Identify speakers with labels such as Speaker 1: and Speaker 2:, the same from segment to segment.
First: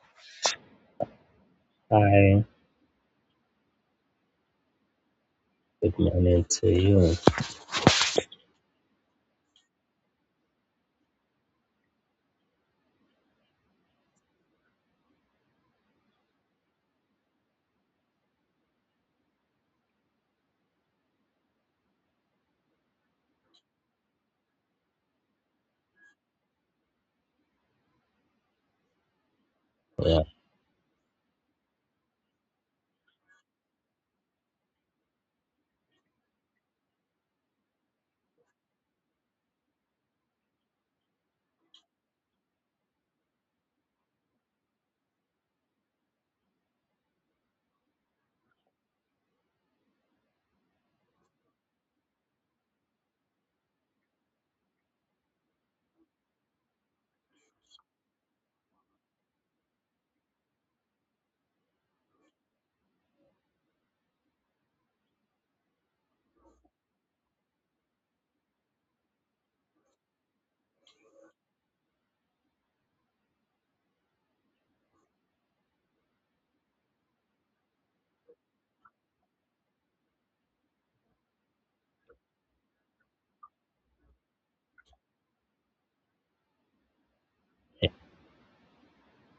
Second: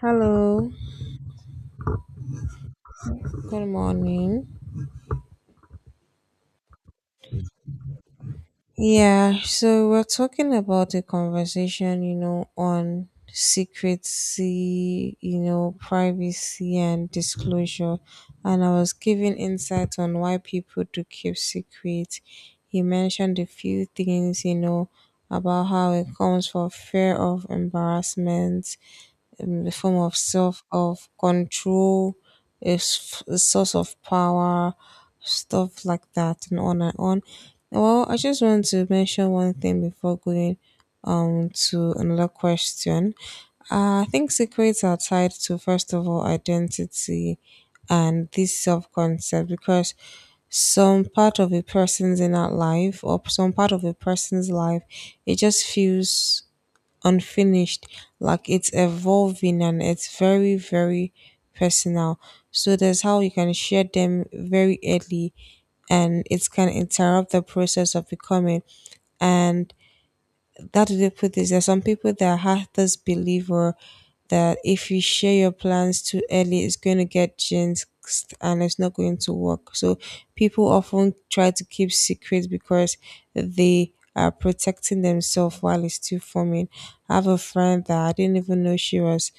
Speaker 1: Hello,
Speaker 2: Hi,
Speaker 1: good morning.
Speaker 2: good morning to you.
Speaker 1: Yeah, so we're talking about a conversation, you know, on secrecy, you know, privacy and disclosure. And I was giving insights on why people do keep secrets. He mentioned a few things, you know, about how it comes for fear of embarrassment, a form of
Speaker 2: Well,
Speaker 1: self of control, a, a source of power, stuff like that, and on and on. Well, I just want to mention one thing before going to another question. I think secrets are tied to first of all identity and this self concept because some part of a person's inner life or some part of a person's life it just feels unfinished, like it's evolving and it's very, very personal. So that's how you can share them very early and it can interrupt the process of becoming. And how do they put this? There are some people that are hardest believer that if you share your plans too early, it's going to get jinxed and it's not going to work. So people often try to keep secrets because they are protecting themselves while it's still forming. I have a friend that I didn't even know she was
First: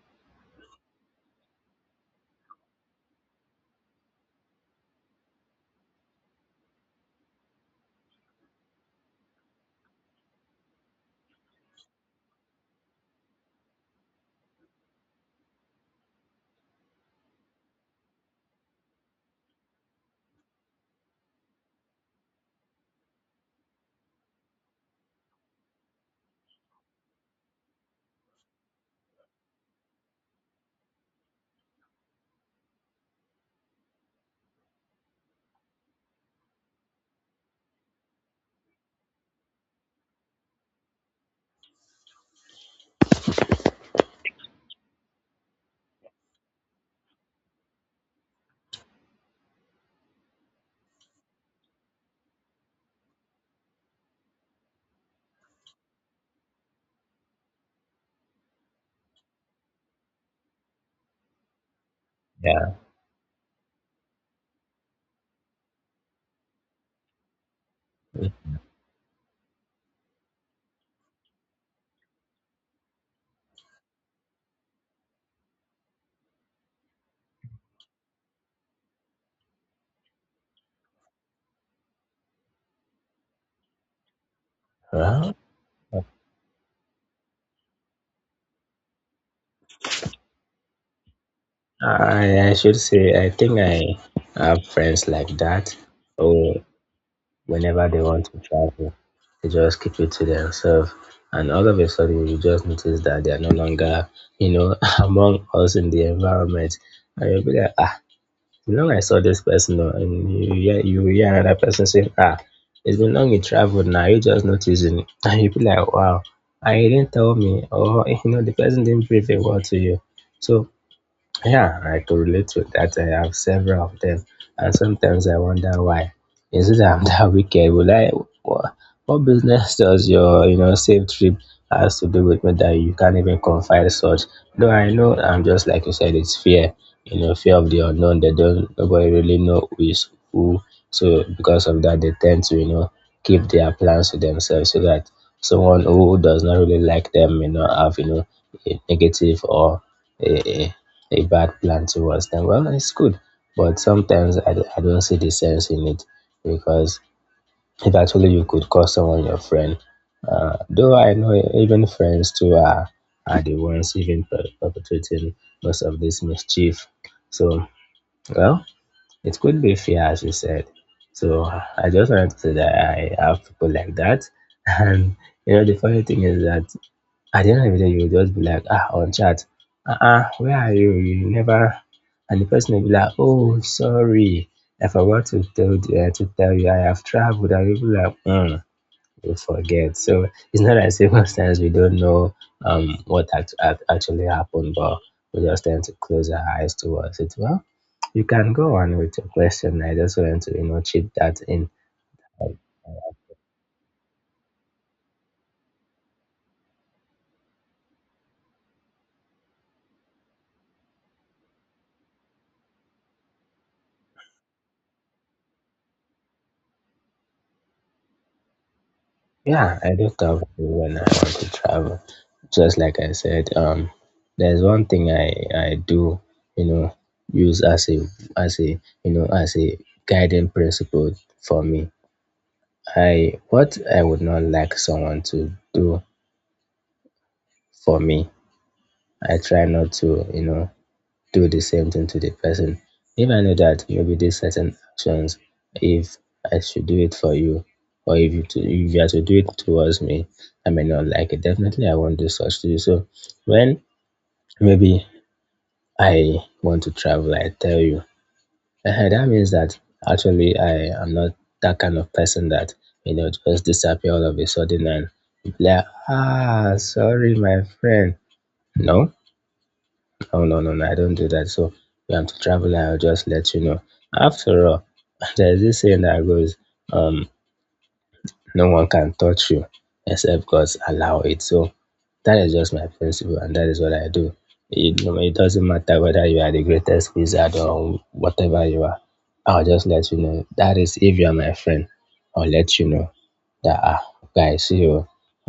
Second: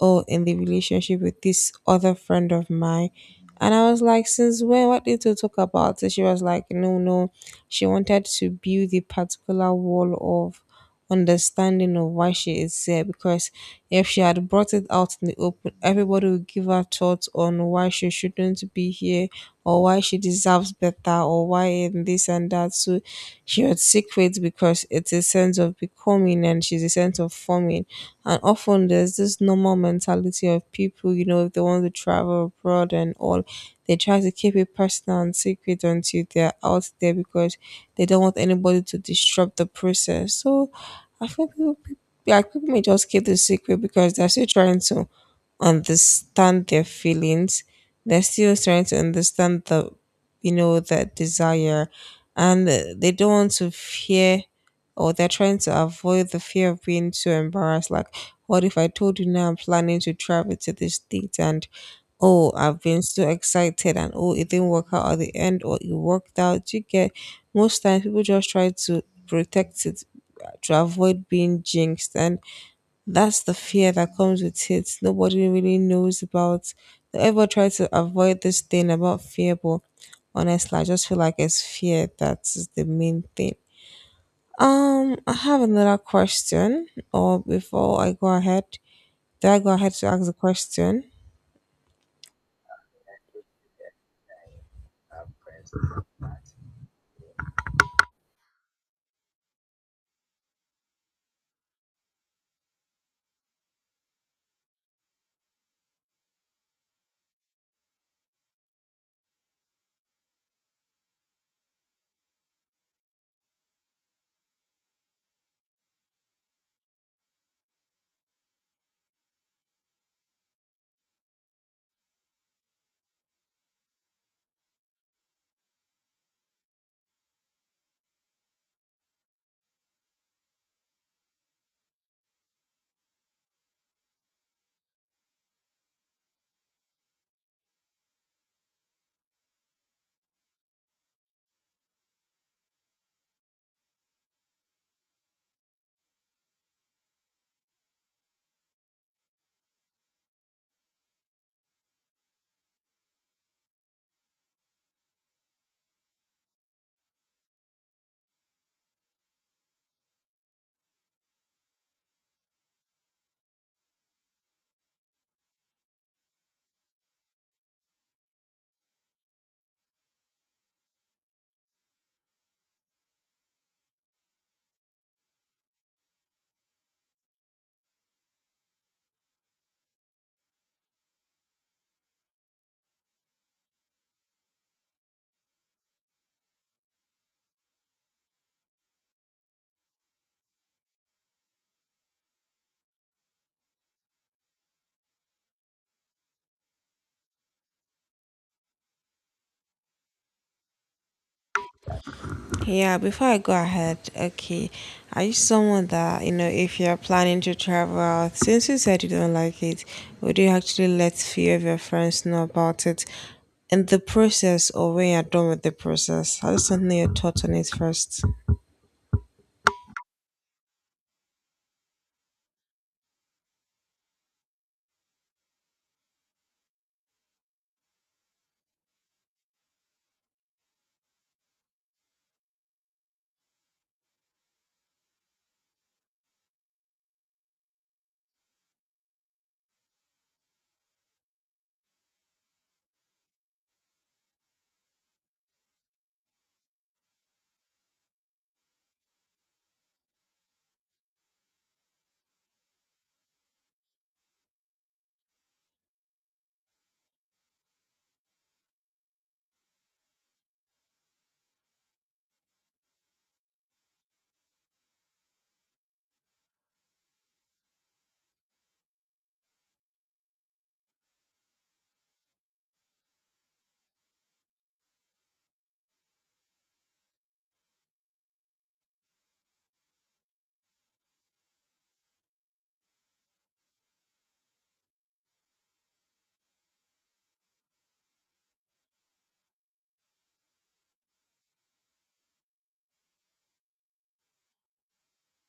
Speaker 1: oh in the relationship with this other friend of mine. And I was like, since when? What did you talk about? So she was like, no, no. She wanted to build the particular wall of understanding of why she is there because if she had brought it out in the open, everybody would give her thoughts on why she shouldn't be here or why she deserves better or why in this and that. So she would secret because it's a sense of becoming and she's a sense of forming. And often there's this normal mentality of people, you know, if they want to travel abroad and all, they try to keep it personal and secret until they're out there because they don't want anybody to disrupt the process. So I think like people may just keep the secret because they're still trying to understand their feelings they're still trying to understand the you know that desire and they don't want to fear or they're trying to avoid the fear of being too embarrassed like what if I told you now I'm planning to travel to this date and oh
Speaker 2: yeah,
Speaker 1: I've been so excited and oh it didn't work out at the end or it worked out you get most times people just try to protect it to avoid being jinxed and that's the fear that comes with it. Nobody really knows about. Everyone tries to avoid this thing about fear, but honestly, I just feel like it's fear that is the main thing. I
Speaker 2: well,
Speaker 1: have another question, or before I go ahead, do I go ahead to ask the question?
Speaker 2: I, I should say, I think I have friends like that who, whenever they want to travel, they just keep it to themselves. And all of a sudden, you just notice that they are no longer, you know, among us in the environment. And you'll be like, you know, I saw this person, and you hear another person say, ah, it's been long you traveled now, you just noticing. And you be like, wow, I didn't tell me, or, you know, the person didn't brief a word to you. So yeah, I could relate to that. I have several of them, and sometimes I wonder why. Instead of that wicked, would I? What, what business does your, you know, safe trip has to do with me that you can't even confide such? No, I know. I'm just like you said. It's fear, you know, fear of the unknown. They don't. Nobody really know who is who. So because of that, they tend to, you know, keep their plans to themselves so that someone who does not really like them may not have, you know, a negative or a, a bad plan towards them. Well, it's good, but sometimes I don't see the sense in it because if actually you could call someone your friend, though I know even friends too are the ones even perpetrating most of this mischief. So, well, it could be fear, as you said. So I just wanted to say that I have people like that. And you know, the funny thing is that at the end of the day, you will just be like, ah, on chat, where are you? You never. And the person will be like, oh, sorry, I forgot to tell you, I have traveled. And you'll be like, hmm, you forget. So it's not like circumstance we don't know what actually happened, but we just tend to close our eyes towards it. Well, you can go on with your question. I just want to you know chip that in.
Speaker 1: Yeah, before I go ahead, okay, are you someone that, you know, if you're planning to travel out, since you said you don't like it, would you actually let few of your friends know about it in the process or when you're done with the process? How is something your thoughts on it first?
Speaker 2: Yeah, I do talk to when I want to travel. Just like I said, there's one thing I do, you know, use as a as a guiding principle for me. I what I would not like someone to do for me. I try not to, you know, do the same thing to the person. If I know that maybe these certain actions, if I should do it for you, or if you are to do it towards me, I may not like it. Definitely, I won't do such to you. So when maybe I want to travel, I tell you, eh, that means that actually I am not that kind of person that you know just disappear all of a sudden and be like, ah, sorry, my friend. No, oh no, I don't do that. So if have to travel, I'll just let you know. After all, there's this saying that goes, um, no one can touch you except God's allow it. So that is just my principle, and that is what I do. It, no, it doesn't matter whether you are the greatest wizard or whatever you are. I'll just let you know. That is if you are my friend, I'll let you know that ah, guys, see, oh,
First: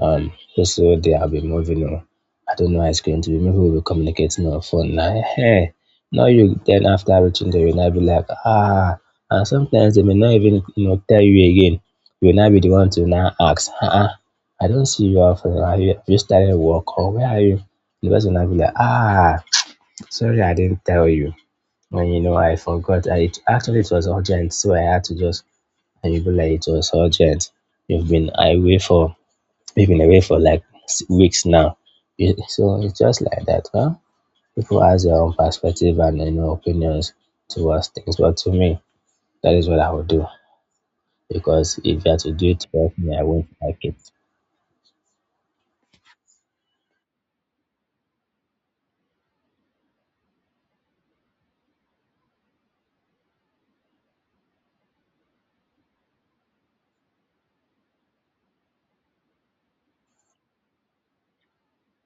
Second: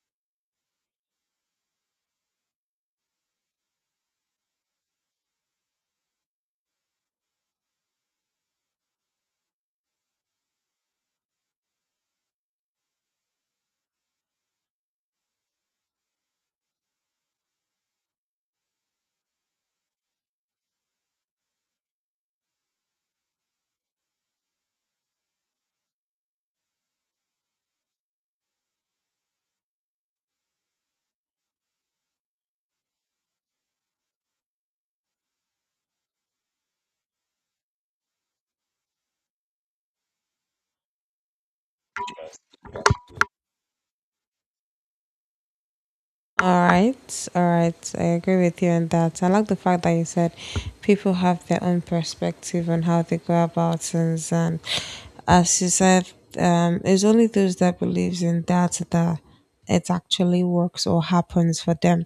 Speaker 2: um, this whole day I'll be moving, oh. I don't know how it's going to be. Maybe we'll be communicating on phone now. Hey, not you then after reaching there, you'll not be like, ah, and sometimes they may not even you know tell you again. You will not be the one to now ask, I don't see you often. Are you have you started work or where are you? The person will not be like, ah, sorry I didn't tell you. And you know I forgot. Actually it was urgent, so I had to just, and you go like it was urgent. You've been away for you've been away for like weeks now. So it's just like that, huh? People has their own perspective and you know opinions towards things. But to me, that is what I would do. Because if you are to do it for me, I won't like it.
Speaker 1: All right, all right. I agree with you on that. I like the fact that you said people have their own perspective on how they go about things, and as you said, it's only those that believes in that that it actually works or happens for them.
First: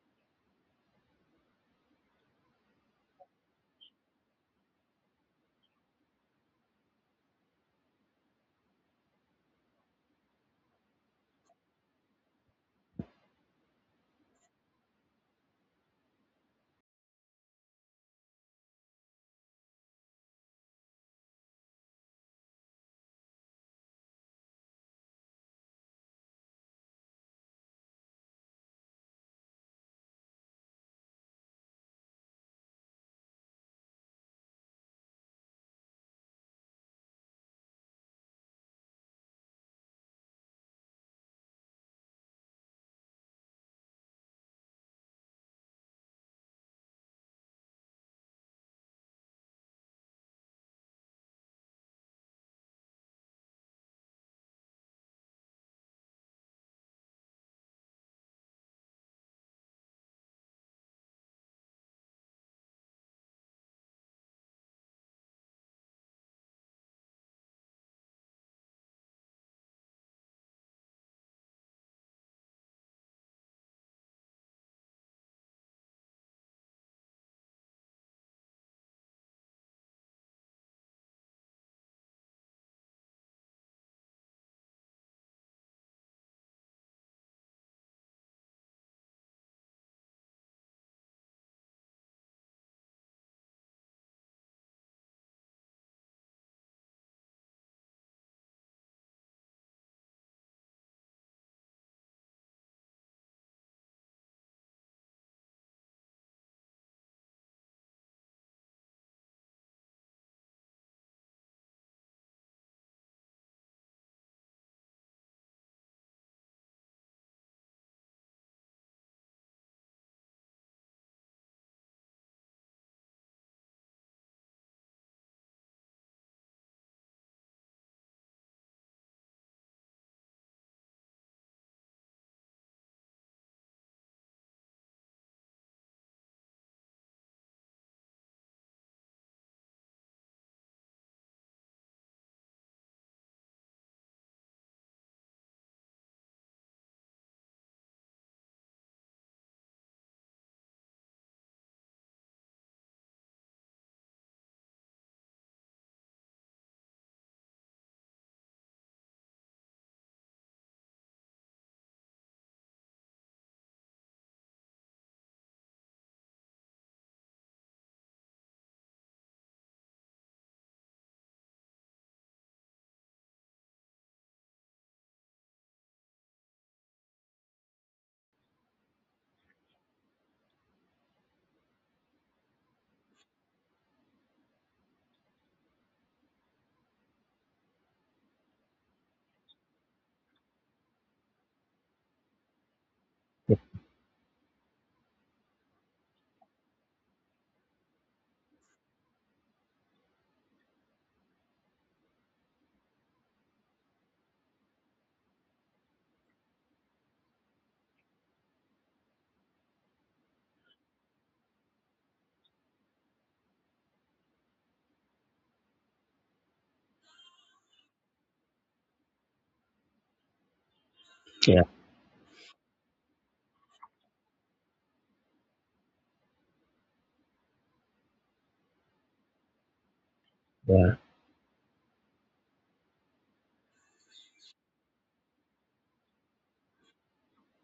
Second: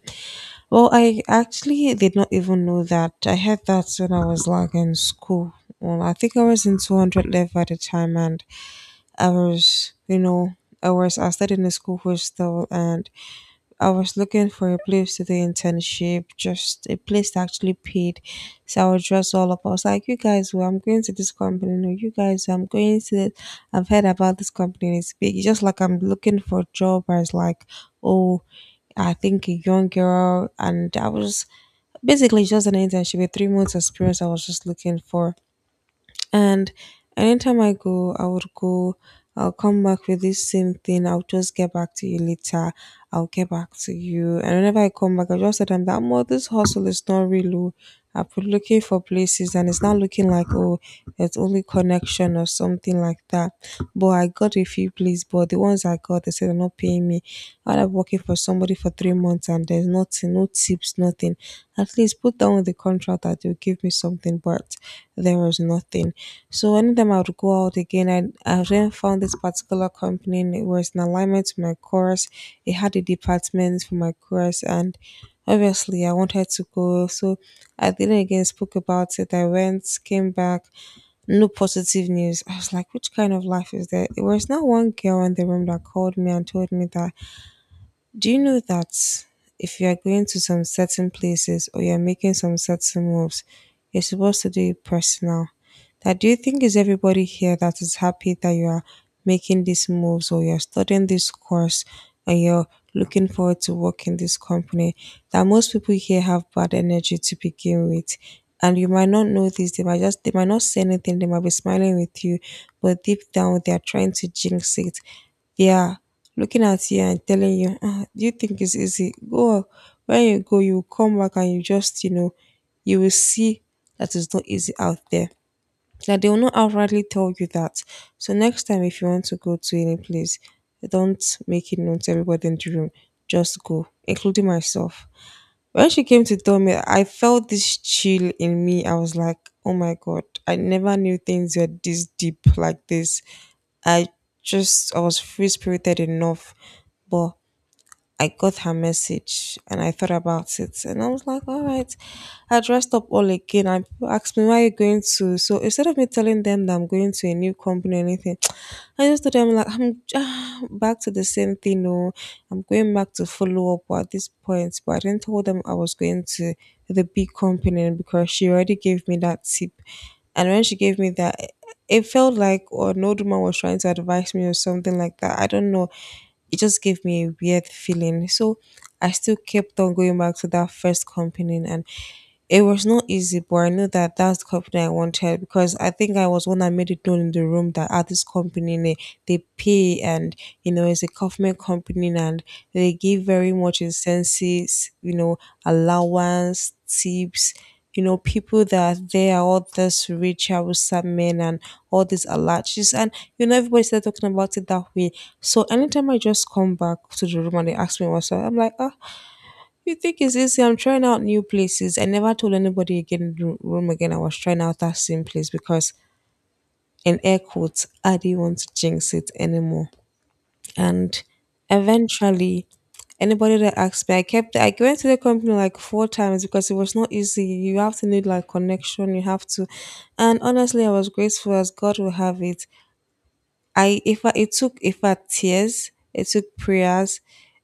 Speaker 1: Well, I actually did not even know that. I heard that when I was like in school. Well, I think I was in 200 level at the time, and I was, you know, I studied in a school hostel, and I was looking for a place to do internship, just a place that actually paid. So I was dressed all up. I was like, you guys, well, I'm going to this company. No, you guys, I'm going to it. I've heard about this company. And it's big. It's just like I'm looking for a job as like, oh, I think a young girl. And I was basically just an internship, a 3 months experience I was just looking for. And anytime I go, I would go, I'll come back with this same thing. I'll just get back to you later. I'll get back to you. And whenever I come back, I just said, I'm that more. This hustle is not real. Oh, I've been looking for places and it's not looking like, oh, it's only connection or something like that. But I got a few places, but the ones I got, they said they're not paying me. I end working for somebody for 3 months and there's nothing, no tips, nothing. At least put down in the contract that you'll give me something, but there was nothing. So anytime I would go out again, I then found this particular company and it was in alignment to my course. It had a department for my course and obviously I wanted to go. So I didn't again spoke about it. I went, came back, no positive news. I was like, which kind of life is that? It was not one girl in the room that called me and told me that do you know that if you are going to some certain places or you're making some certain moves, you're supposed to do it personal? That do you think is everybody here that is happy that you are making these moves or you're studying this course and you're looking forward to work in this company? That most people here have bad energy to begin with. And you might not know this, they might not say anything, they might be smiling with you, but deep down they are trying to jinx it, yeah, looking at you and telling you, ah, do you think it's easy? Go when you go, you will come back and you just, you know, you will see that it's not easy out there. Now they will not outrightly tell you that. So next time, if you want to go to any place, don't make it known to everybody in the room. Just go, including myself. When she came to tell me, I felt this chill in me. I was like, oh my god, I never knew things were this deep like this. I just I was free spirited enough, but I got her message and I thought about it and I was like, all right. I dressed up all again and people asked me, where are you going to? So instead of me telling them that I'm going to a new company or anything, I just told them like, I'm ah, back to the same thing. No, I'm going back to follow up at this point. But I didn't tell them I was going to the big company because she already gave me that tip. And when she gave me that, it felt like or an old man was trying to advise me or something like that. I don't know it just gave me a weird feeling. So I still kept on going back to that first company and it was not easy, but I know that that's the company I wanted because I think I was one that made it known in the room that at this company they pay and you know it's a government company and they give very much incentives, you know, allowance, tips. You know, people that are there are all this rich Hausa men and all these alaches, and you know everybody started talking about it that way. So anytime I just come back to the room and they ask me what's up, I'm like, ah, you think it's easy? I'm trying out new places. I never told anybody again room again. I was trying out that same place because in air quotes, I didn't want to jinx it anymore. And
Speaker 2: Yeah,
Speaker 1: eventually, anybody that asked me, I went to the company like 4 times because it was not easy. You have to need like connection. And honestly, I
Speaker 2: yeah,
Speaker 1: was grateful as God will have it. I if I, it took if I tears, it took prayers,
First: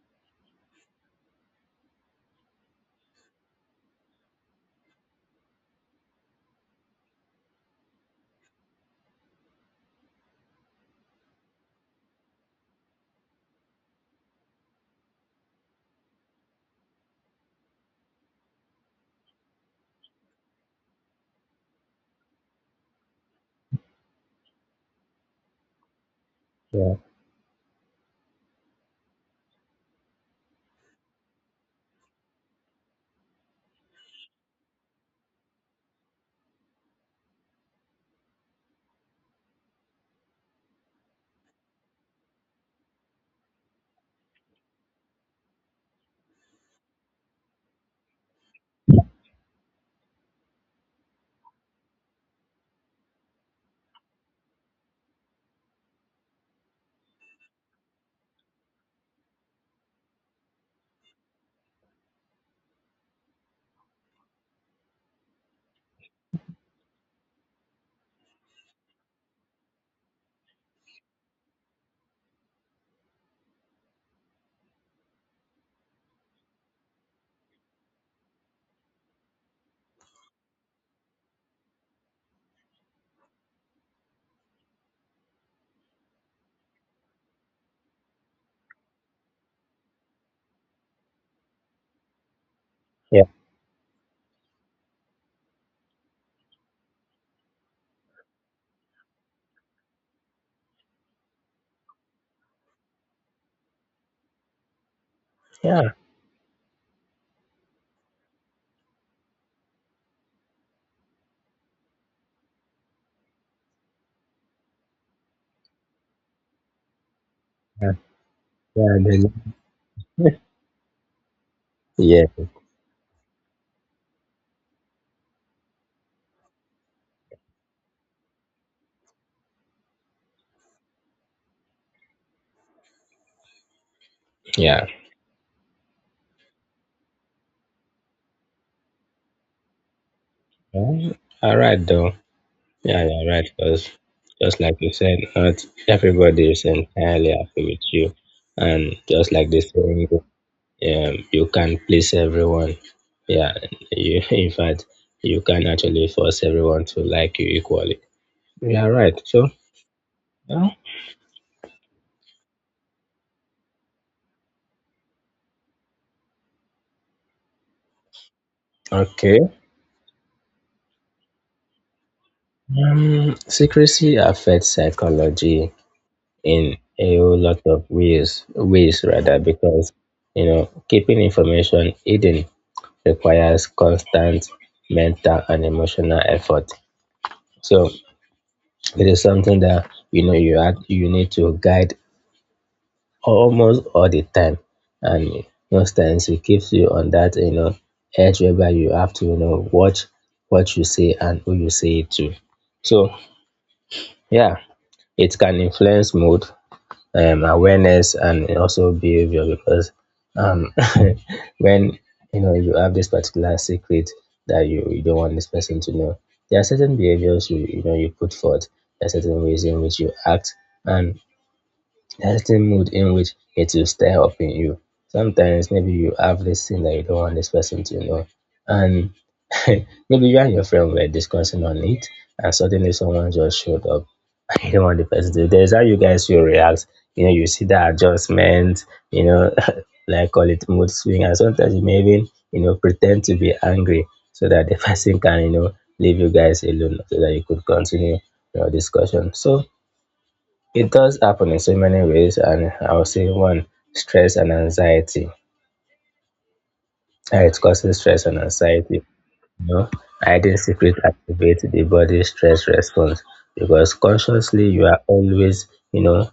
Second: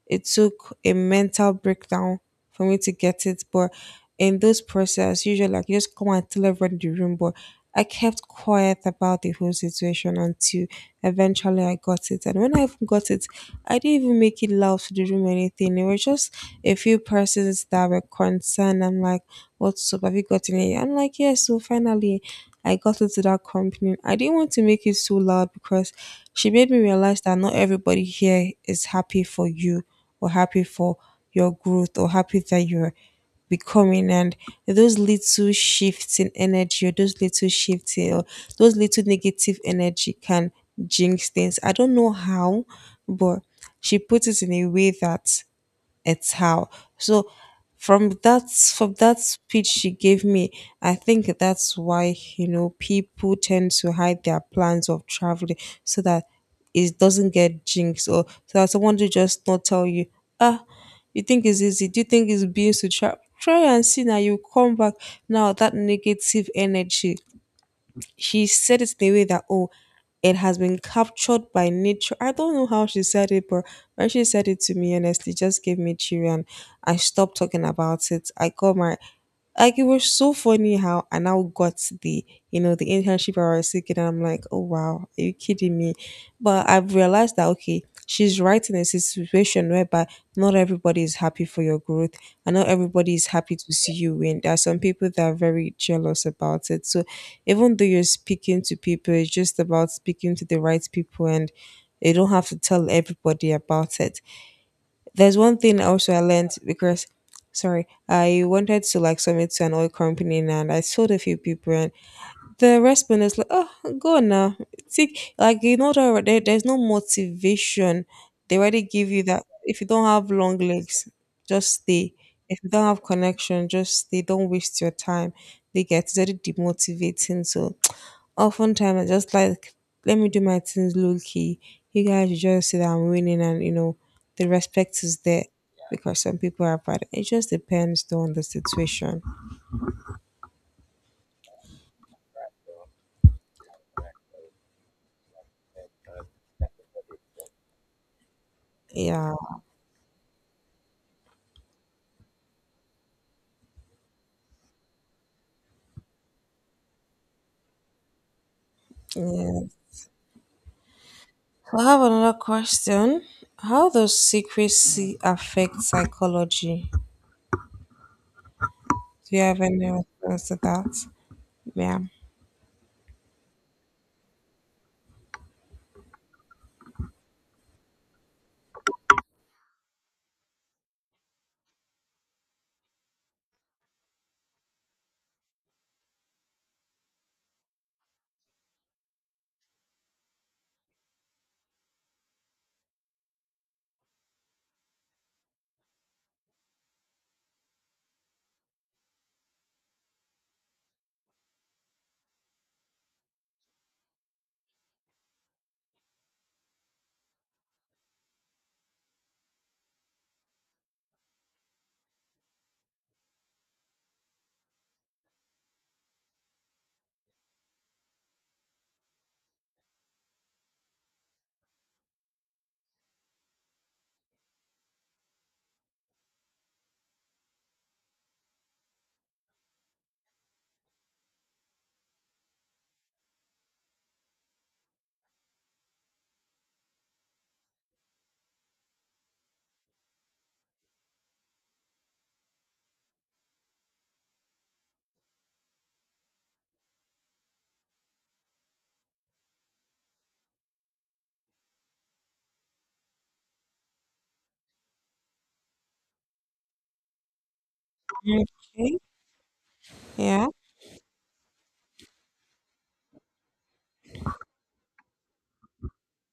Speaker 1: it took a mental breakdown for me to get it. But in those process, usually like you just come and tell everyone in the room. But I kept quiet about the whole situation until eventually I got it. And when I even got it, I didn't even make it loud to the room or anything. It was just a few persons that were concerned. I'm like, what's up? Have you gotten it? I'm like, yes, so finally. I got into that company. I didn't want to make it so loud because she made me
Speaker 2: yeah,
Speaker 1: realize that not everybody here is happy for you or happy for your growth or happy that you're becoming, and those little shifts in energy or those little shifts in- or those little negative energy can jinx things. I don't know how, but she put it in a way that it's how. So from that speech she gave me, I think that's why, you know, people tend to hide their plans of traveling so that it doesn't get jinxed, or so that someone to just not tell you, ah, you think it's easy? Do you think it's being to try and see? Now you come back, now that negative energy. She said it in a way that, oh, it has been captured by nature. I don't know how she said it, but when she said it to me, honestly, it just gave me chill, and I stopped talking about it. I got my, like, it was so funny how I now got the, you know, the internship I was seeking, and I'm like, oh wow, are you kidding me? But I've realized that, okay, she's right. In a situation whereby not everybody is happy for your growth, and not everybody
Speaker 2: yeah,
Speaker 1: is happy to see you win, there are some people that are very jealous about it. So even though you're speaking to people, it's just about speaking to the right people, and you don't have to tell everybody about it. There's one thing
Speaker 2: yeah.
Speaker 1: also I learned because, sorry, I wanted to like submit to an oil company and I told a few people, and the response is like, oh, go on now. Take, like, you know that there, there's no motivation. They already
Speaker 2: Yeah,
Speaker 1: give you
Speaker 2: then-
Speaker 1: that. If you don't have long legs, just stay.
Speaker 2: yeah.
Speaker 1: If you don't have connection, just stay. Don't waste your time. They get it's already demotivating. So oftentimes I just like, let me do my things low key. You guys will just see that I'm winning, and you know the
Speaker 2: Yeah.
Speaker 1: respect is there because some people are bad. It just depends though on the situation.
Speaker 2: All right though. Yeah, you're right. Because just like you said, not everybody is entirely happy with you, and just
Speaker 1: Yeah.
Speaker 2: like this, you can't please everyone. Yeah, in fact, you can actually force everyone to like you equally. Yeah, right. So,
Speaker 1: Yeah.
Speaker 2: yeah.
Speaker 1: So I have another question. How does secrecy affect psychology? Do
Speaker 2: Okay.
Speaker 1: you have any response to that? Yeah.
Speaker 2: Secrecy affects psychology in a whole lot of ways, ways rather, because you know keeping information hidden requires constant mental and emotional effort. So it is something that you know you have you need to guide almost all the time, and most times it keeps you on that you know edge whereby you have to you know watch what you say and who you say it to. So yeah, it can influence mood, awareness and also behavior because um, when you know you have this particular secret that you don't want this person to know, there are certain behaviors you you know you put forth, there are certain ways in which you act, and there are certain mood in which it will stir up in you. Sometimes maybe you have this thing that you don't want this person to know, and maybe you and your friend were discussing on it and suddenly someone just showed up. You know, on the first day, there's how you guys will react. You know, you see the adjustment, you know, like call it mood swing, and sometimes you may even, you know, pretend to be angry so that the person can, you know, leave you guys alone so that you could continue your discussion. So it does happen in so many ways, and I would say one, stress and anxiety. It causes stress and
Speaker 1: Okay.
Speaker 2: anxiety. You know,
Speaker 1: Yeah.
Speaker 2: hiding secret activate the body stress response because consciously you are always, you know,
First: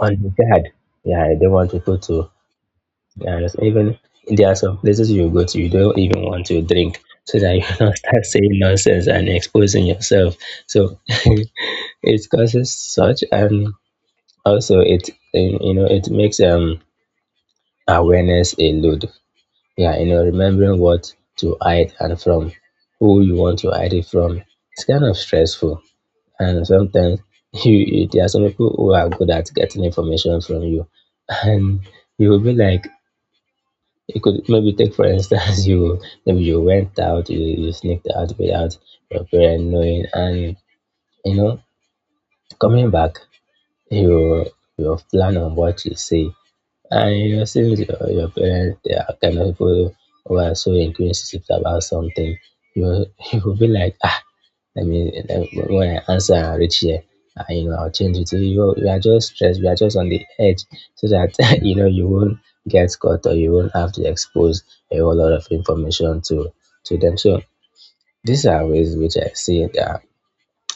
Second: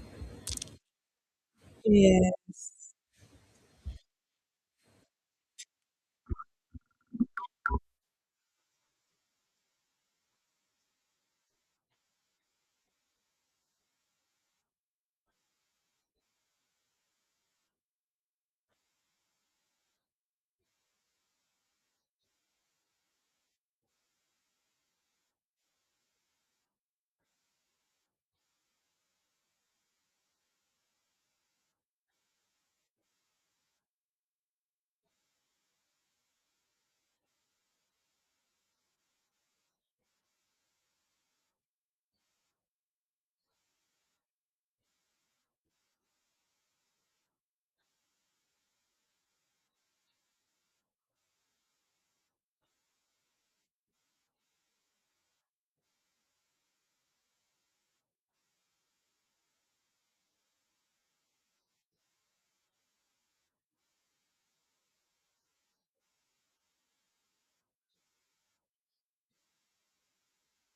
Speaker 2: on the card. Yeah, I don't want people to.
Speaker 1: Yeah.
Speaker 2: Yeah, there's even there are some places you go to, you don't even want to drink, so that you don't start saying nonsense and exposing yourself. So it causes such, and also it you know it makes awareness a load. Yeah, you know remembering what to hide and from who you want to hide it from. It's kind of stressful and sometimes you there are some people who are good at getting information from you, and you will be like you could maybe take for instance you maybe you went out you sneaked out without your parent knowing and you know coming back you you plan on what you say, and you know since your parents they are kind of people who are so inquisitive about something, you you will be like ah, let me let, when I answer and reach here, you know, I'll change it. So you are just stressed. You are just on the edge, so that you know you won't get caught or you won't have to expose a whole lot of information to them. So these are ways which I see that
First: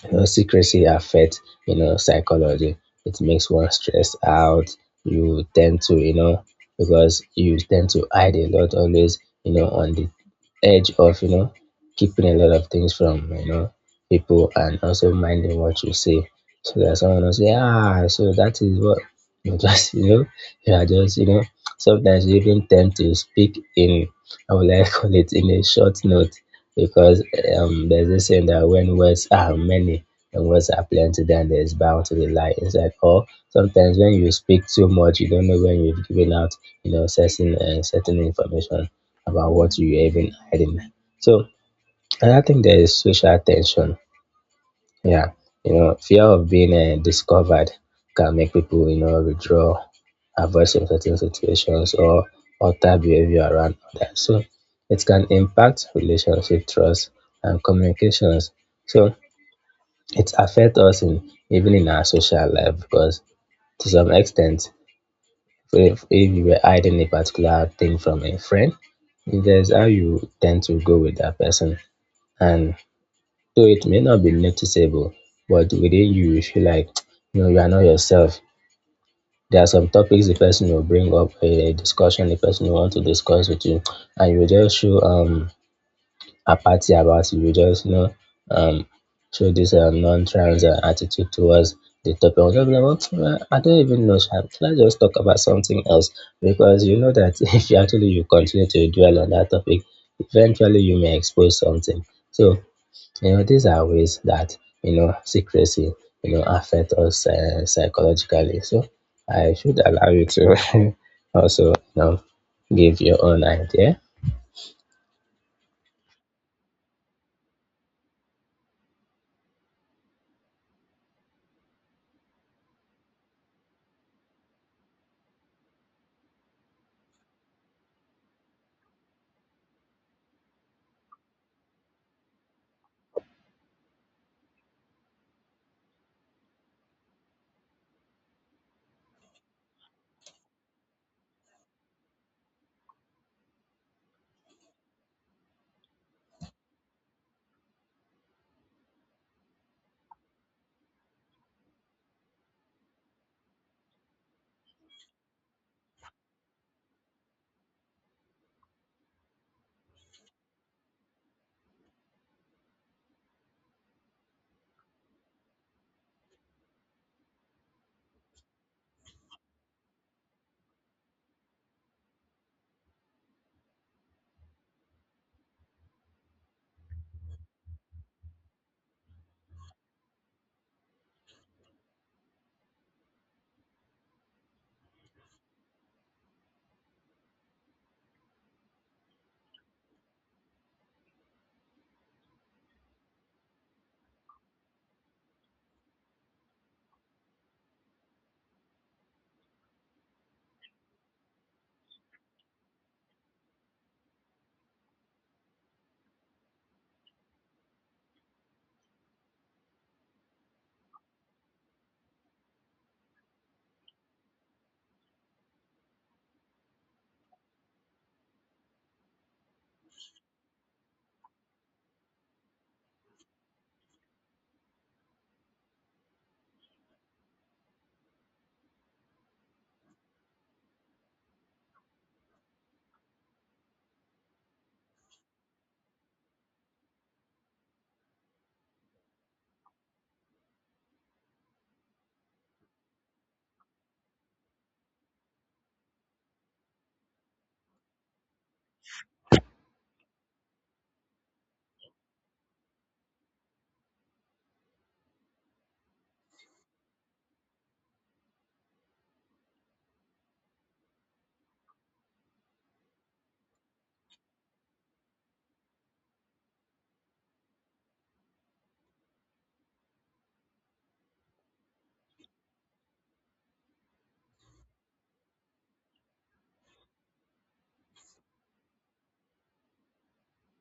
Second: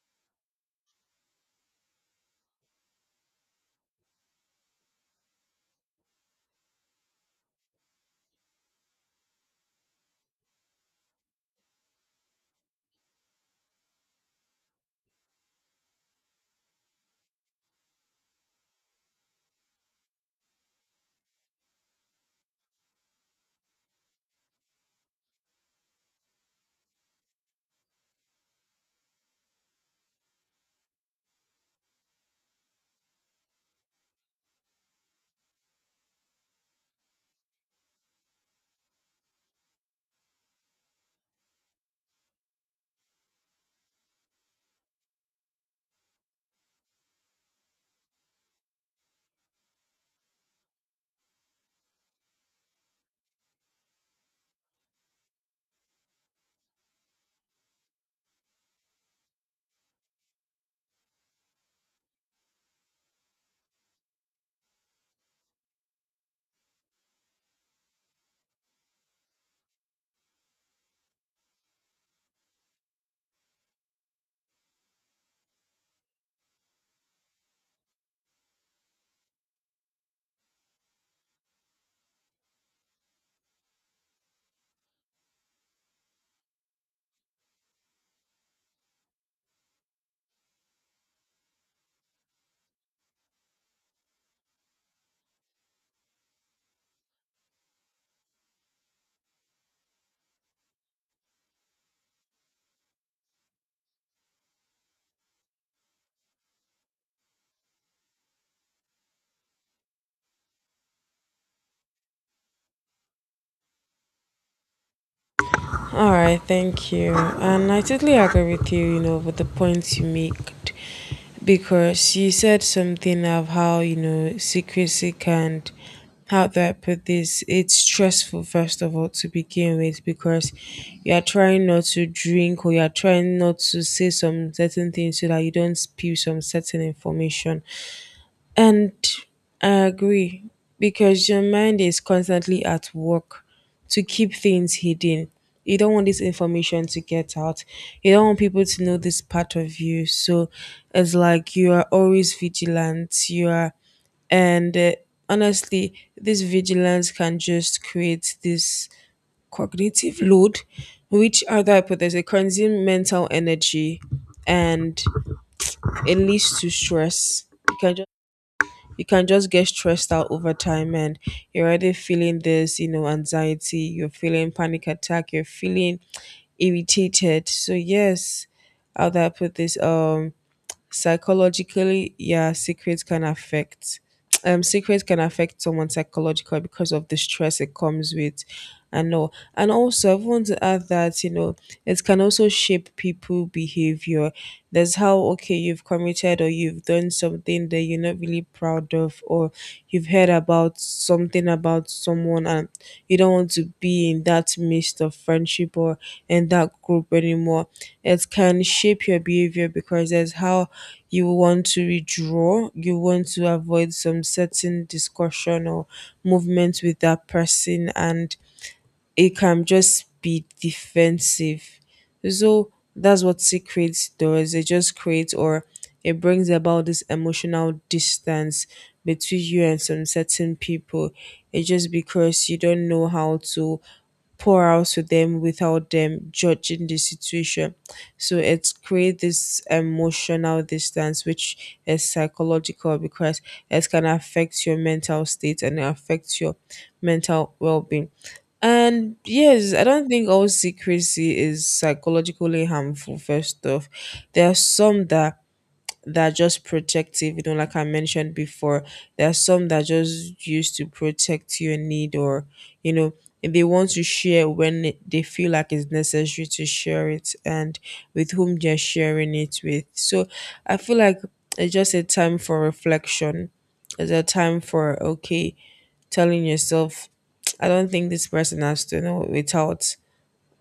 Speaker 2: you know, secrecy affects, you know, psychology. It makes one stressed out. You tend to, you know, because you tend to hide a lot always, you know, on the edge of, you know, keeping a lot of things from, you know, people and also minding what you say. So that someone will say, ah, so that is what you just, you know, you are just, you know, sometimes you even tend to speak in, I would like call it in a short note because there's this saying that when words are many and words are plenty, then there's bound to be lie inside. Or sometimes when you speak too much, you don't know when you've given out, you know, certain certain information about what you're even hiding. So, and I think there is social tension. Yeah, you know, fear of being discovered can make people, you know, withdraw, avoid some certain situations, or alter behavior around others. So it can impact relationship, trust, and communications. So it affects us in even in our social life because to some extent, if you were hiding a particular thing from a friend, there's how you tend to go with that person, and so it may not be noticeable, but within you, you feel like you know you are not yourself. There are some topics the person will bring up a discussion the person will want to discuss with you, and you will just show apathy about it. You will just um show this non-trans attitude towards the topic. I'll just be like, "What? Well, I don't even know. Sha. Let's just talk about something else because you know that if you continue to dwell on that topic, eventually you may expose something. So you know, these are ways that, you know, secrecy, you know, affect us psychologically. So I should allow you to also, you know, give your own idea.
Speaker 1: All right, thank you. And I totally agree with you, you know, with the points you made, because you said something of how, you know, secrecy can, how do I put this? It's stressful, first of all, to begin with, because you're trying not to drink, or you're trying not to say some certain things so that you don't spill some certain information. And I agree, because your mind is constantly at work to keep things hidden. You don't want this information to get out. You don't want people to know this part of you. So it's like you are always vigilant. You are, and honestly, this vigilance can just create this cognitive load, which other hypothesis consume mental energy, and it leads to stress. You can just, you can just get stressed out over time, and you're already feeling this, you know, anxiety, you're feeling panic attack, you're feeling irritated. So yes, how do I put this? Psychologically, yeah, secrets can affect, secrets can affect someone psychologically because of the stress it comes with, I know. And also I want to add that, you know, it can also shape people behavior. There's how, okay, you've committed or you've done something that you're not really proud of, or you've heard about something about someone, and you don't want to be in that midst of friendship or in that group anymore. It can shape your behavior because that's how you want to withdraw. You want to avoid some certain discussion or movement with that person, and it can just be defensive. So that's what secrets does. It just creates, or it brings about this emotional distance between you and some certain people. It's just because you don't know how to pour out to them without them judging the situation. So it's create this emotional distance, which is psychological because it can affect your mental state and affect your mental well-being. And yes, I don't think all secrecy is psychologically harmful, first off. There are some that that are just protective, you know, like I mentioned before. There are some that are just used to protect your need, or, you know, they want to share when they feel like it's necessary to share it and with whom they're sharing it with. So I feel like it's just a time for reflection. It's a time for, okay, telling yourself, I don't think this person has to know. Without,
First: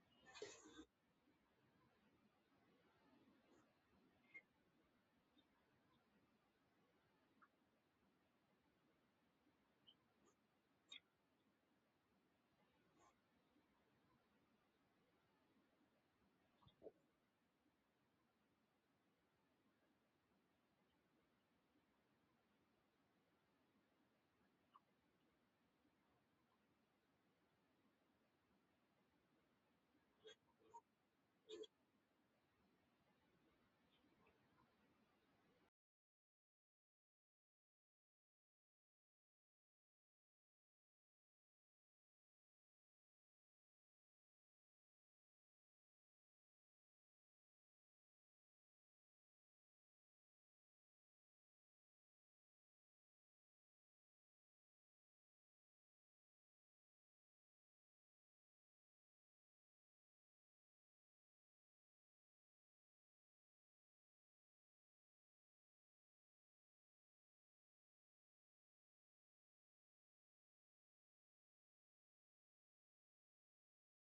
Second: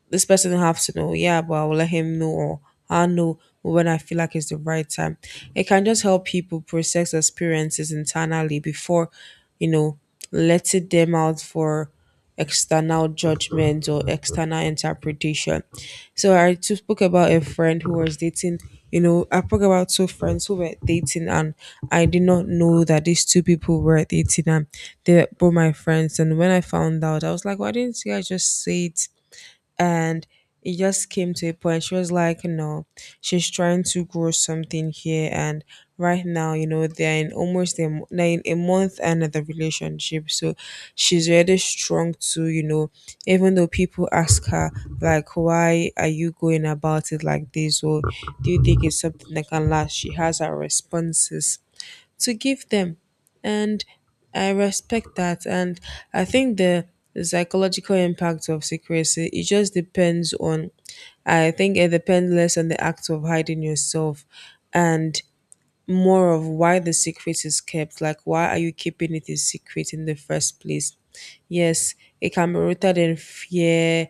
Speaker 1: this person don't have to know. Yeah, but I will let him know, or I'll know when I feel like it's the right time. It can just help people process experiences internally before, you know, letting them out for external judgment or external interpretation. So I just spoke about a friend who was dating, you know, I spoke about two friends who were dating, and I did not know that these two people were dating, and they were both my friends. And when I found out, I was like, why didn't you guys just say it? And it just came to a point she was like, no, she's trying to grow something here, and right now, you know, they're in a month and of the relationship. So she's really strong to, you know, even though people ask her like, why are you going about it like this, or do you think it's something that can last, she has her responses to give them. And I respect that. And I think the psychological impact of secrecy, it just depends on, I think it depends less on the act of hiding yourself and more of why the secret is kept. Like, why are you keeping it a secret in the first place? Yes, it can be rooted in fear,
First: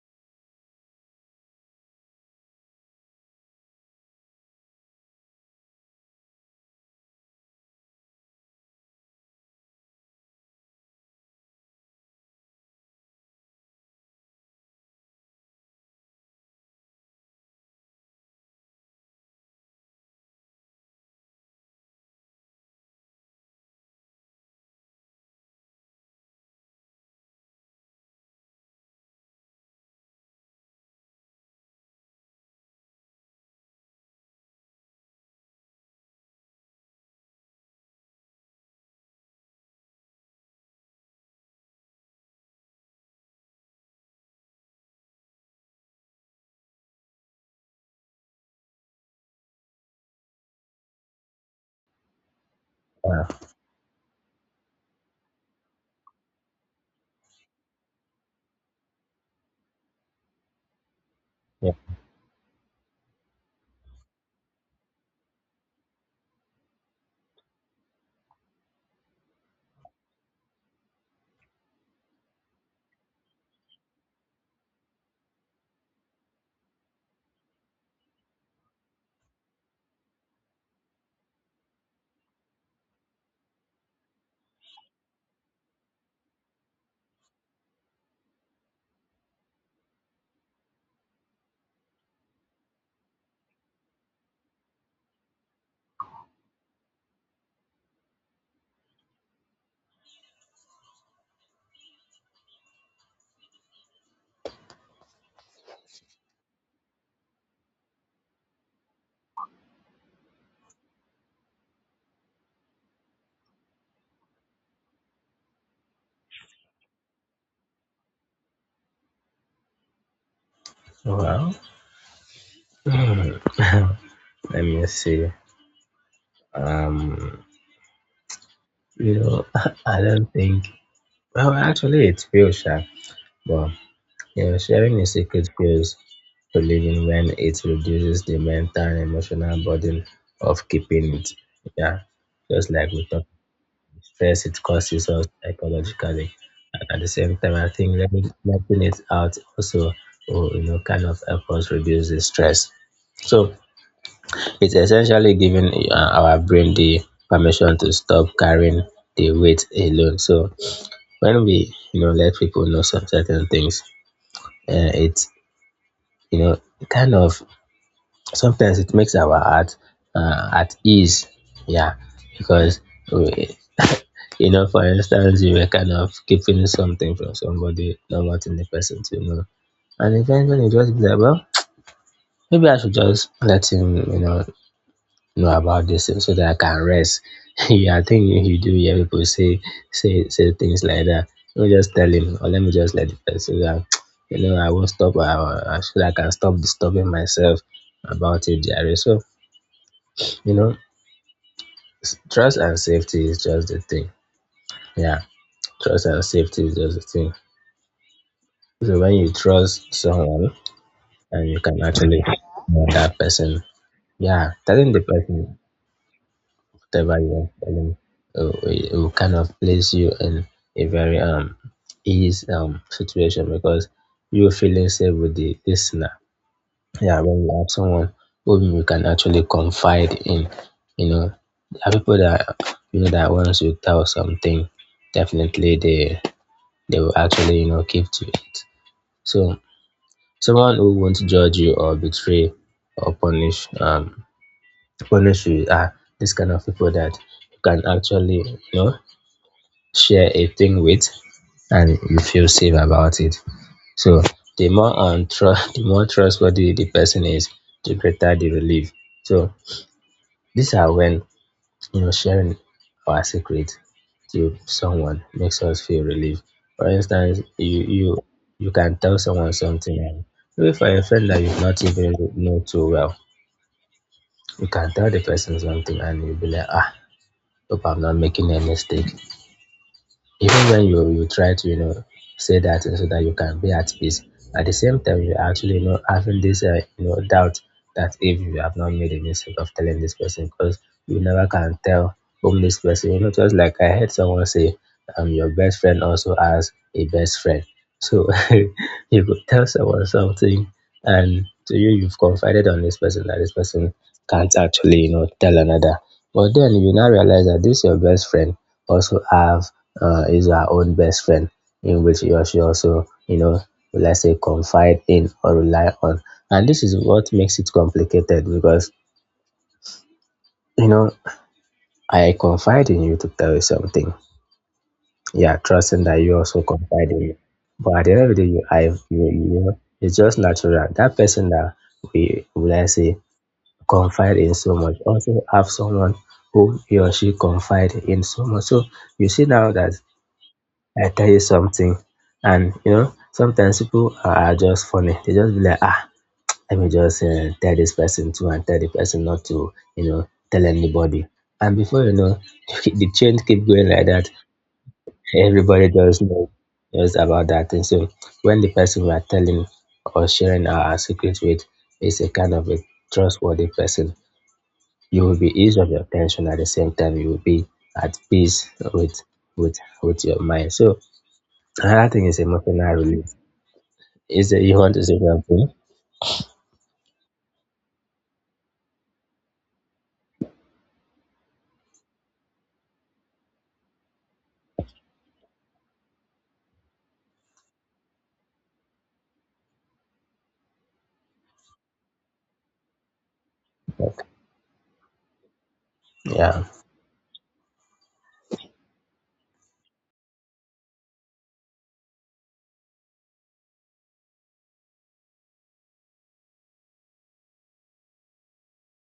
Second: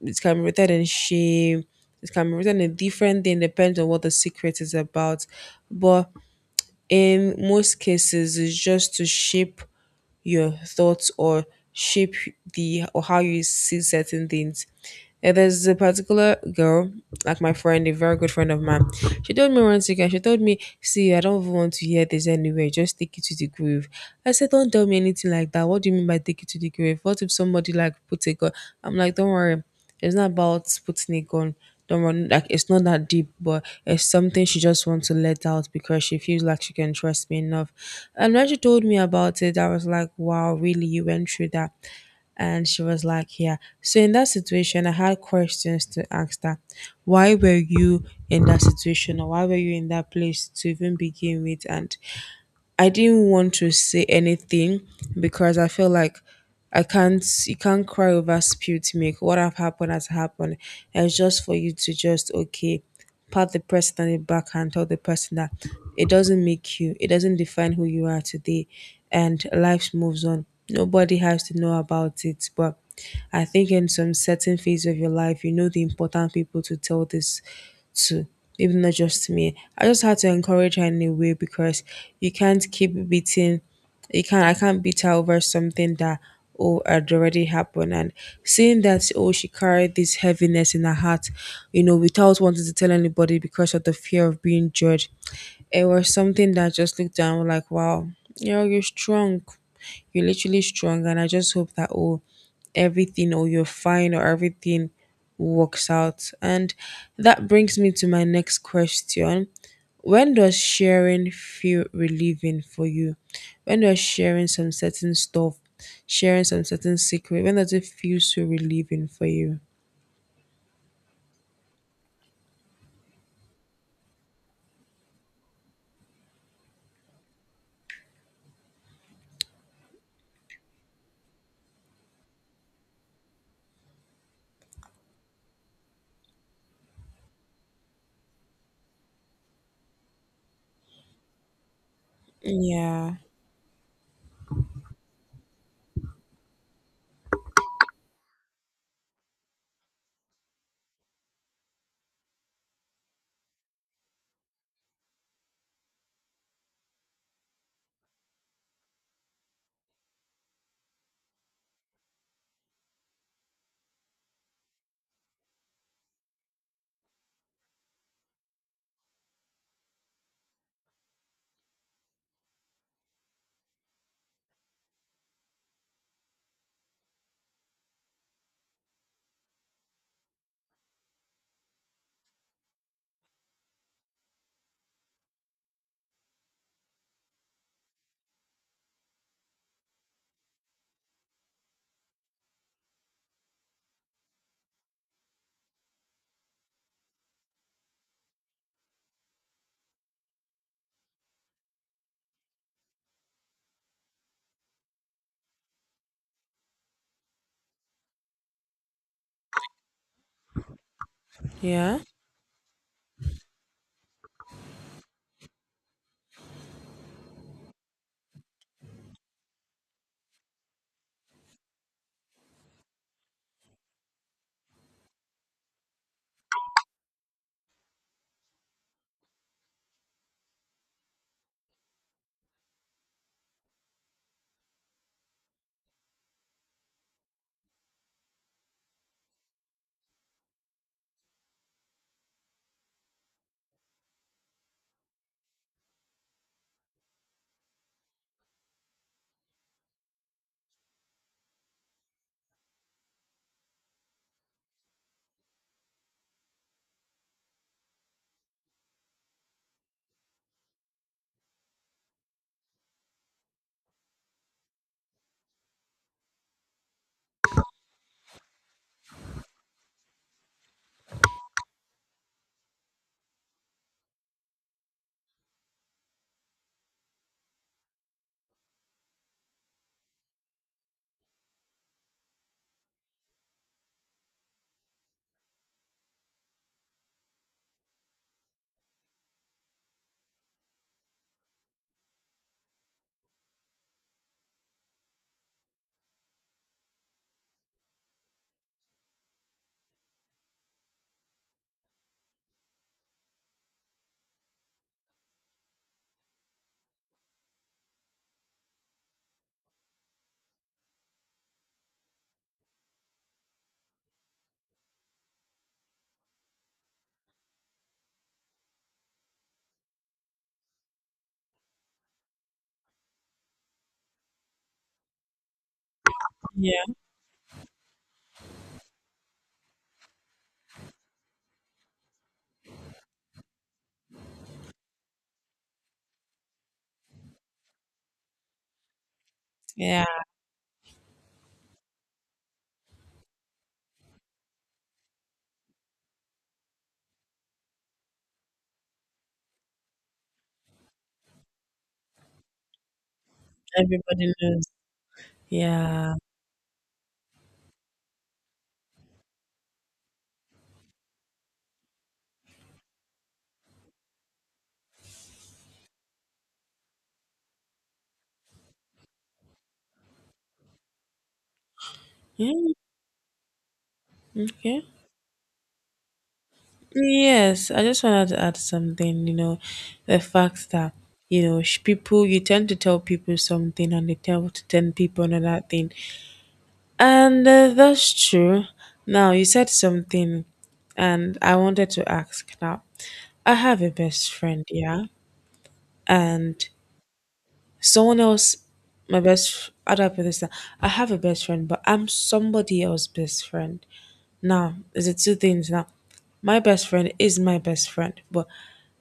Speaker 1: it can be rooted in shame, it can be written a different thing depends on what the secret is about, but in most cases is just to shape your thoughts, or shape the, or how you see certain things. Yeah, there's a particular girl, like my friend, a very good friend of mine. She told me once again, she told me, see, I don't even want to hear this anyway. Just take it to the grave. I said, don't tell me anything like that. What do you mean by take it to the grave? What if somebody like put a gun? I'm like, don't worry. It's not about putting a gun. Don't worry. Like, it's not that deep, but it's something she just wants to let out because she feels like she can trust me enough. And when she told me about it, I was like, wow, really, you went through that. And she was like, yeah. So in that situation, I had questions to ask her. Why were you in that situation, or why were you in that place to even begin with? And I
Speaker 2: Uh,
Speaker 1: didn't want to say anything because I feel like I can't, you can't cry over spilled milk. What have happened has happened. And it's just for
Speaker 2: yeah.
Speaker 1: you to just, okay, pat the person on the back and tell the person that it doesn't make you, it doesn't define who you are today, and life moves on. Nobody has to know about it. But I think in some certain phase of your life, you know the important people to tell this to, maybe not just me. I just had to encourage her in a way because you can't keep beating, you can't, I can't beat her over something that, oh, had already happened, and seeing that, oh, she carried this heaviness in her heart, you know, without wanting to tell anybody because of the fear of being judged. It was something that I just looked down like, wow, you know, you're strong. You're literally strong, and I just hope that, oh, everything, or you're fine, or everything works out. And that brings me to my next question. When does sharing feel relieving for you? When does sharing some certain stuff, sharing some certain secret, when does it feel so relieving for you?
Speaker 2: Well, hmm, let me see. Um, you know, I don't think. Well, actually, it feels sharp, but you know, sharing a secret feels relieving when it reduces the mental and emotional burden of keeping it. Yeah, just like we
Speaker 1: Yeah.
Speaker 2: talked. First, it causes us psychologically. And at the same time, I think letting it out also, will, you know, kind of help us reduce the stress. So it's essentially giving our brain the permission to stop carrying the weight alone. So when we, you know, let people know some certain things, uh, it, you know, kind of sometimes it makes our heart at ease. Yeah, because we, you know, for instance, you were kind of keeping something from somebody, not wanting the person to know. And eventually you just be like, well, maybe I should just let him, you know about this thing so that I can rest. Yeah, I think you do hear people say things like that. Let me just tell him, or let me just let the person that you know I won't stop. I feel like I can stop disturbing myself about it, Jerry. So you know, trust and safety is just the thing. Yeah, trust and safety is just the thing. So when you trust someone and you can
Speaker 1: Yeah.
Speaker 2: actually know that person, yeah, telling the person whatever you want to tell him it will kind of place you in a very ease situation because you're feeling safe with the listener. Yeah, when you have someone whom you can actually confide in, you know, there are people that you know that once you tell something, definitely they will actually you know keep to it. So someone who won't judge you or betray or punish you are this kind of people that you can actually you know share a thing with and you feel safe about it. So the more trustworthy the person is, the greater the relief. So these are when you know, sharing our secret to someone makes us feel relieved. For instance, you can tell someone something, and maybe for a friend that you've not even know too well, you can tell the person something, and you'll be like, ah, hope I'm not making a mistake even when you try to you know say that thing so that you can be at peace. At the same time you actually you know having this you know doubt that if you have not made a mistake of telling this person because you never can tell whom this person you know. Just like I heard someone say your best friend also has a best friend. So you could tell someone something, and to you you've confided on this person that this person can't actually you know tell another, but then you now realize that this your best friend also have is our own best friend, in which you should also you know let's say confide in or rely on. And this is what makes it complicated because you know I confide in you to tell you something, yeah, trusting that you also
Speaker 1: Yeah.
Speaker 2: confide in me. But at the end of the day you know it's just natural that person that we would I say confide in so much also have someone whom he or she confide in so much. So you see now that
Speaker 1: Yeah.
Speaker 2: I tell you something. And you know, sometimes people are just funny. They just be like, ah, let me just tell this person to and tell the person not to, you know, tell anybody. And before you know, the chain keep going like that.
Speaker 1: Everybody knows.
Speaker 2: Everybody
Speaker 1: Yeah.
Speaker 2: just know just about that thing. So when the person we are telling or sharing our secret with is a kind of a trustworthy person, you will be ease of your tension at the same time. You will be at peace with with your mind. So another thing is
Speaker 1: Yeah.
Speaker 2: emotional release. Is it you
Speaker 1: Okay.
Speaker 2: want to say something?
Speaker 1: Yes, I just wanted to add something, you know, the fact that, you know, people, you tend to tell people something and they tell to 10 people another thing. And that's true. Now, you said something, and I wanted to ask now. I have a
Speaker 2: Okay.
Speaker 1: best friend, yeah,
Speaker 2: Yeah.
Speaker 1: and someone else, my best, how do I put this down? I have a best friend, but I'm somebody else's best friend. Now, is it two things now? My best friend is my best friend, but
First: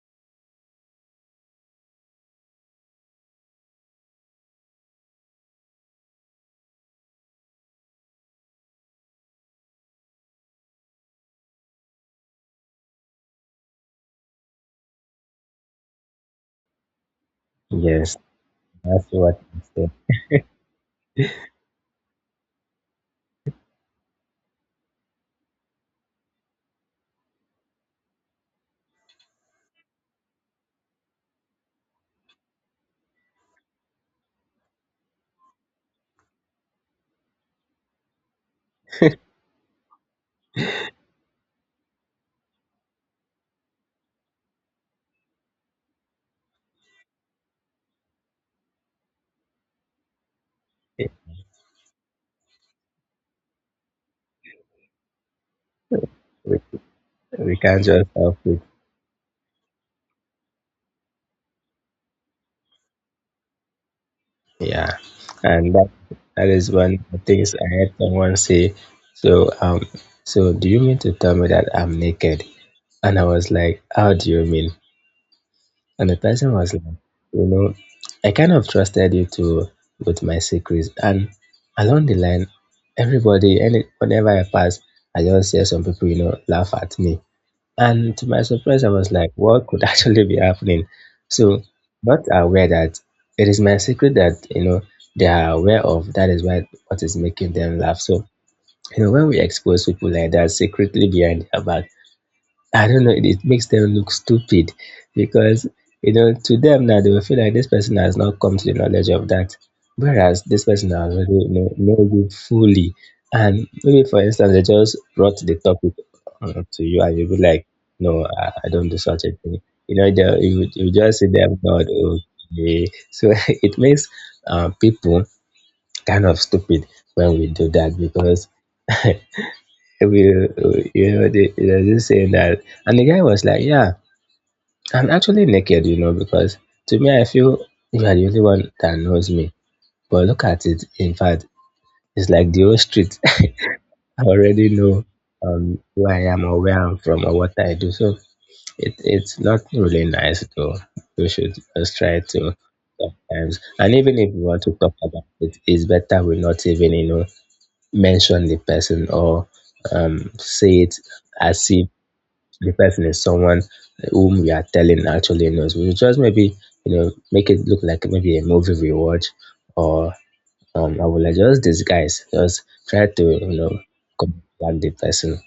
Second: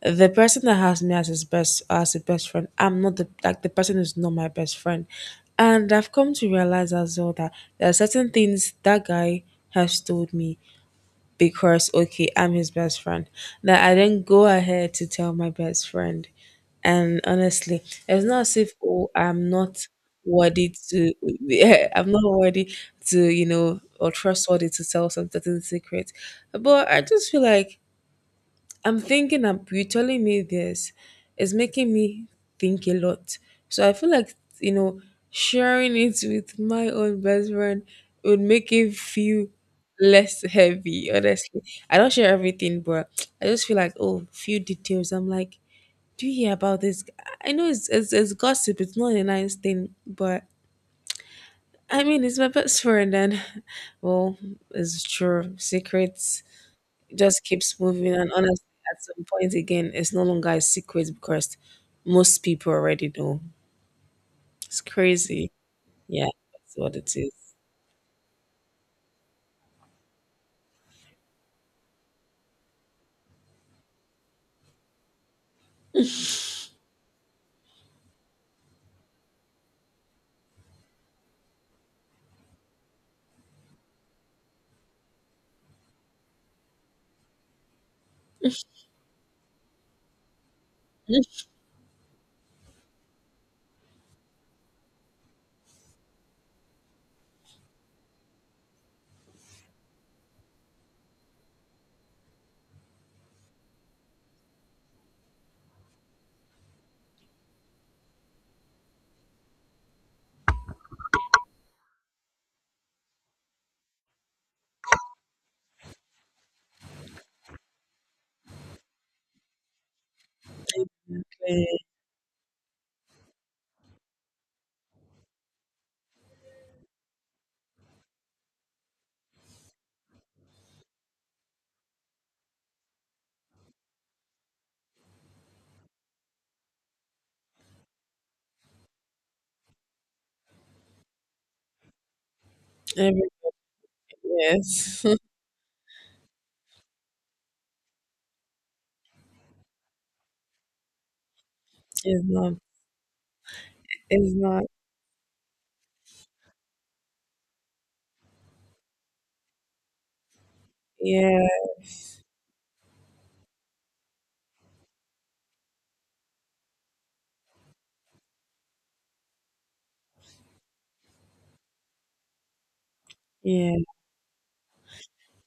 Speaker 1: the person that has me as his best, as a best friend, I'm not the, like, the person is not my best friend. And I've come to realize as well that there are certain things that guy has told me because, okay, I'm his best friend, that I didn't go ahead to tell my best friend. And honestly,
Speaker 2: Yes.
Speaker 1: it's not as if,
Speaker 2: That's
Speaker 1: oh,
Speaker 2: what
Speaker 1: I'm
Speaker 2: I
Speaker 1: not
Speaker 2: said.
Speaker 1: worthy to yeah, I'm not worthy to, you know, or trustworthy to tell some certain secret. But I just feel like I'm thinking up you telling me this is making me think a lot. So I feel like, you know, sharing it with my own best friend would make it feel less heavy, honestly. I don't share everything, but I just feel like, oh, few details. I'm like, do you hear about this? I know it's it's gossip, it's not a nice thing, but I mean it's my best friend, and well, it's true. Secrets,
Speaker 2: We,
Speaker 1: it just
Speaker 2: we
Speaker 1: keeps
Speaker 2: can't just
Speaker 1: moving. And
Speaker 2: help it.
Speaker 1: honestly, at some point again, it's no longer a secret because most people already know. It's
Speaker 2: Yeah.
Speaker 1: crazy.
Speaker 2: And that
Speaker 1: Yeah,
Speaker 2: that is
Speaker 1: that's what
Speaker 2: one of
Speaker 1: it
Speaker 2: the
Speaker 1: is.
Speaker 2: things I heard someone say. So so do you mean to tell me that I'm naked? And I was like, How do you mean? And the person was like, you know, I kind of trusted you to with my secrets. And along the line, everybody, any whenever I pass, I just hear some people, you know, laugh at me. And to my surprise, I was like, what could actually be happening? So not aware that it is my secret that, you know, they are aware of. That is why what is making them laugh. So, you know, when we expose people like that secretly behind their back, I don't know, it makes them look stupid because, you know, to them now they will feel like this person has not come to the knowledge of that. Whereas this person has already you know, knows it fully. And maybe, for instance, they just brought the topic to you and you'll be like, no, I don't do such a thing. You know, you just see them
Speaker 1: Okay.
Speaker 2: nod, okay. So it makes people kind of stupid when we do that because you know, there's this saying that, and the guy was like, yeah, I'm actually naked, you know, because to me, I feel you are the only one that knows me. But look at it, in fact, it's like the whole street.
Speaker 1: Every-
Speaker 2: I already
Speaker 1: Yes.
Speaker 2: know who I am or where I'm from or what I do. So it's not really nice, though. We should just try
Speaker 1: It's not.
Speaker 2: to sometimes. And even if
Speaker 1: It's
Speaker 2: we want
Speaker 1: not.
Speaker 2: to talk about it, it's better we not even, you know, mention the person or say it as
Speaker 1: Yeah.
Speaker 2: if the person is someone whom we are telling actually knows. We will just maybe, you know, make it look like maybe a movie we watch or I will like just disguise, just try to, you
Speaker 1: Yeah.
Speaker 2: know, contact the person.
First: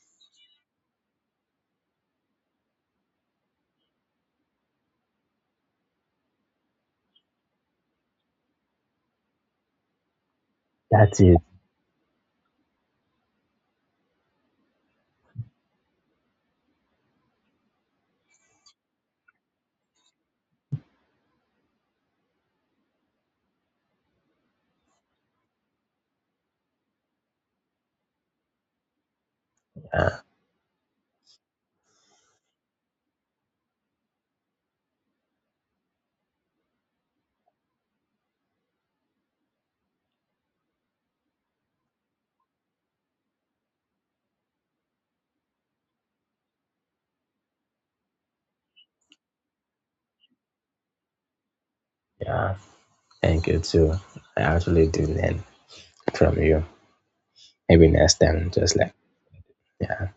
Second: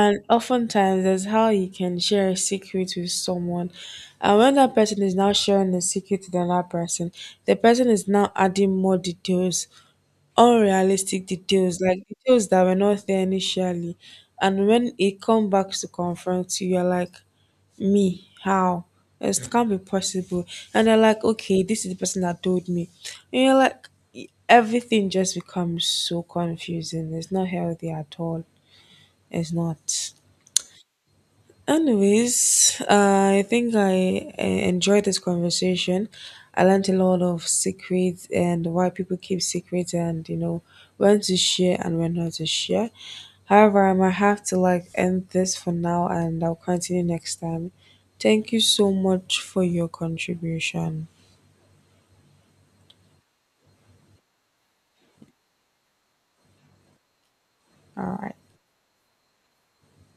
Speaker 1: And oftentimes, that's how you can share a secret with someone. And when that person is now sharing the secret to another person, the person is now adding more details,
Speaker 2: That's
Speaker 1: unrealistic
Speaker 2: it.
Speaker 1: details, like details that were not there initially. And when it come back to confront you, you're like, me, how? It can't be possible. And they're like, okay, this is the person that told me. And you're like, everything just becomes so confusing. It's not healthy at all. It's not.
Speaker 2: Yeah,
Speaker 1: Anyways, I think I enjoyed this conversation. I learned a lot of secrets and why people keep secrets, and you know when to share and when not to share. However, I might have to like end this for now, and I'll continue next time. Thank you so much for your contribution.
Speaker 2: yeah. Thank you too. I actually do learn from you. Maybe next
Speaker 1: All right.
Speaker 2: time, just like, yeah.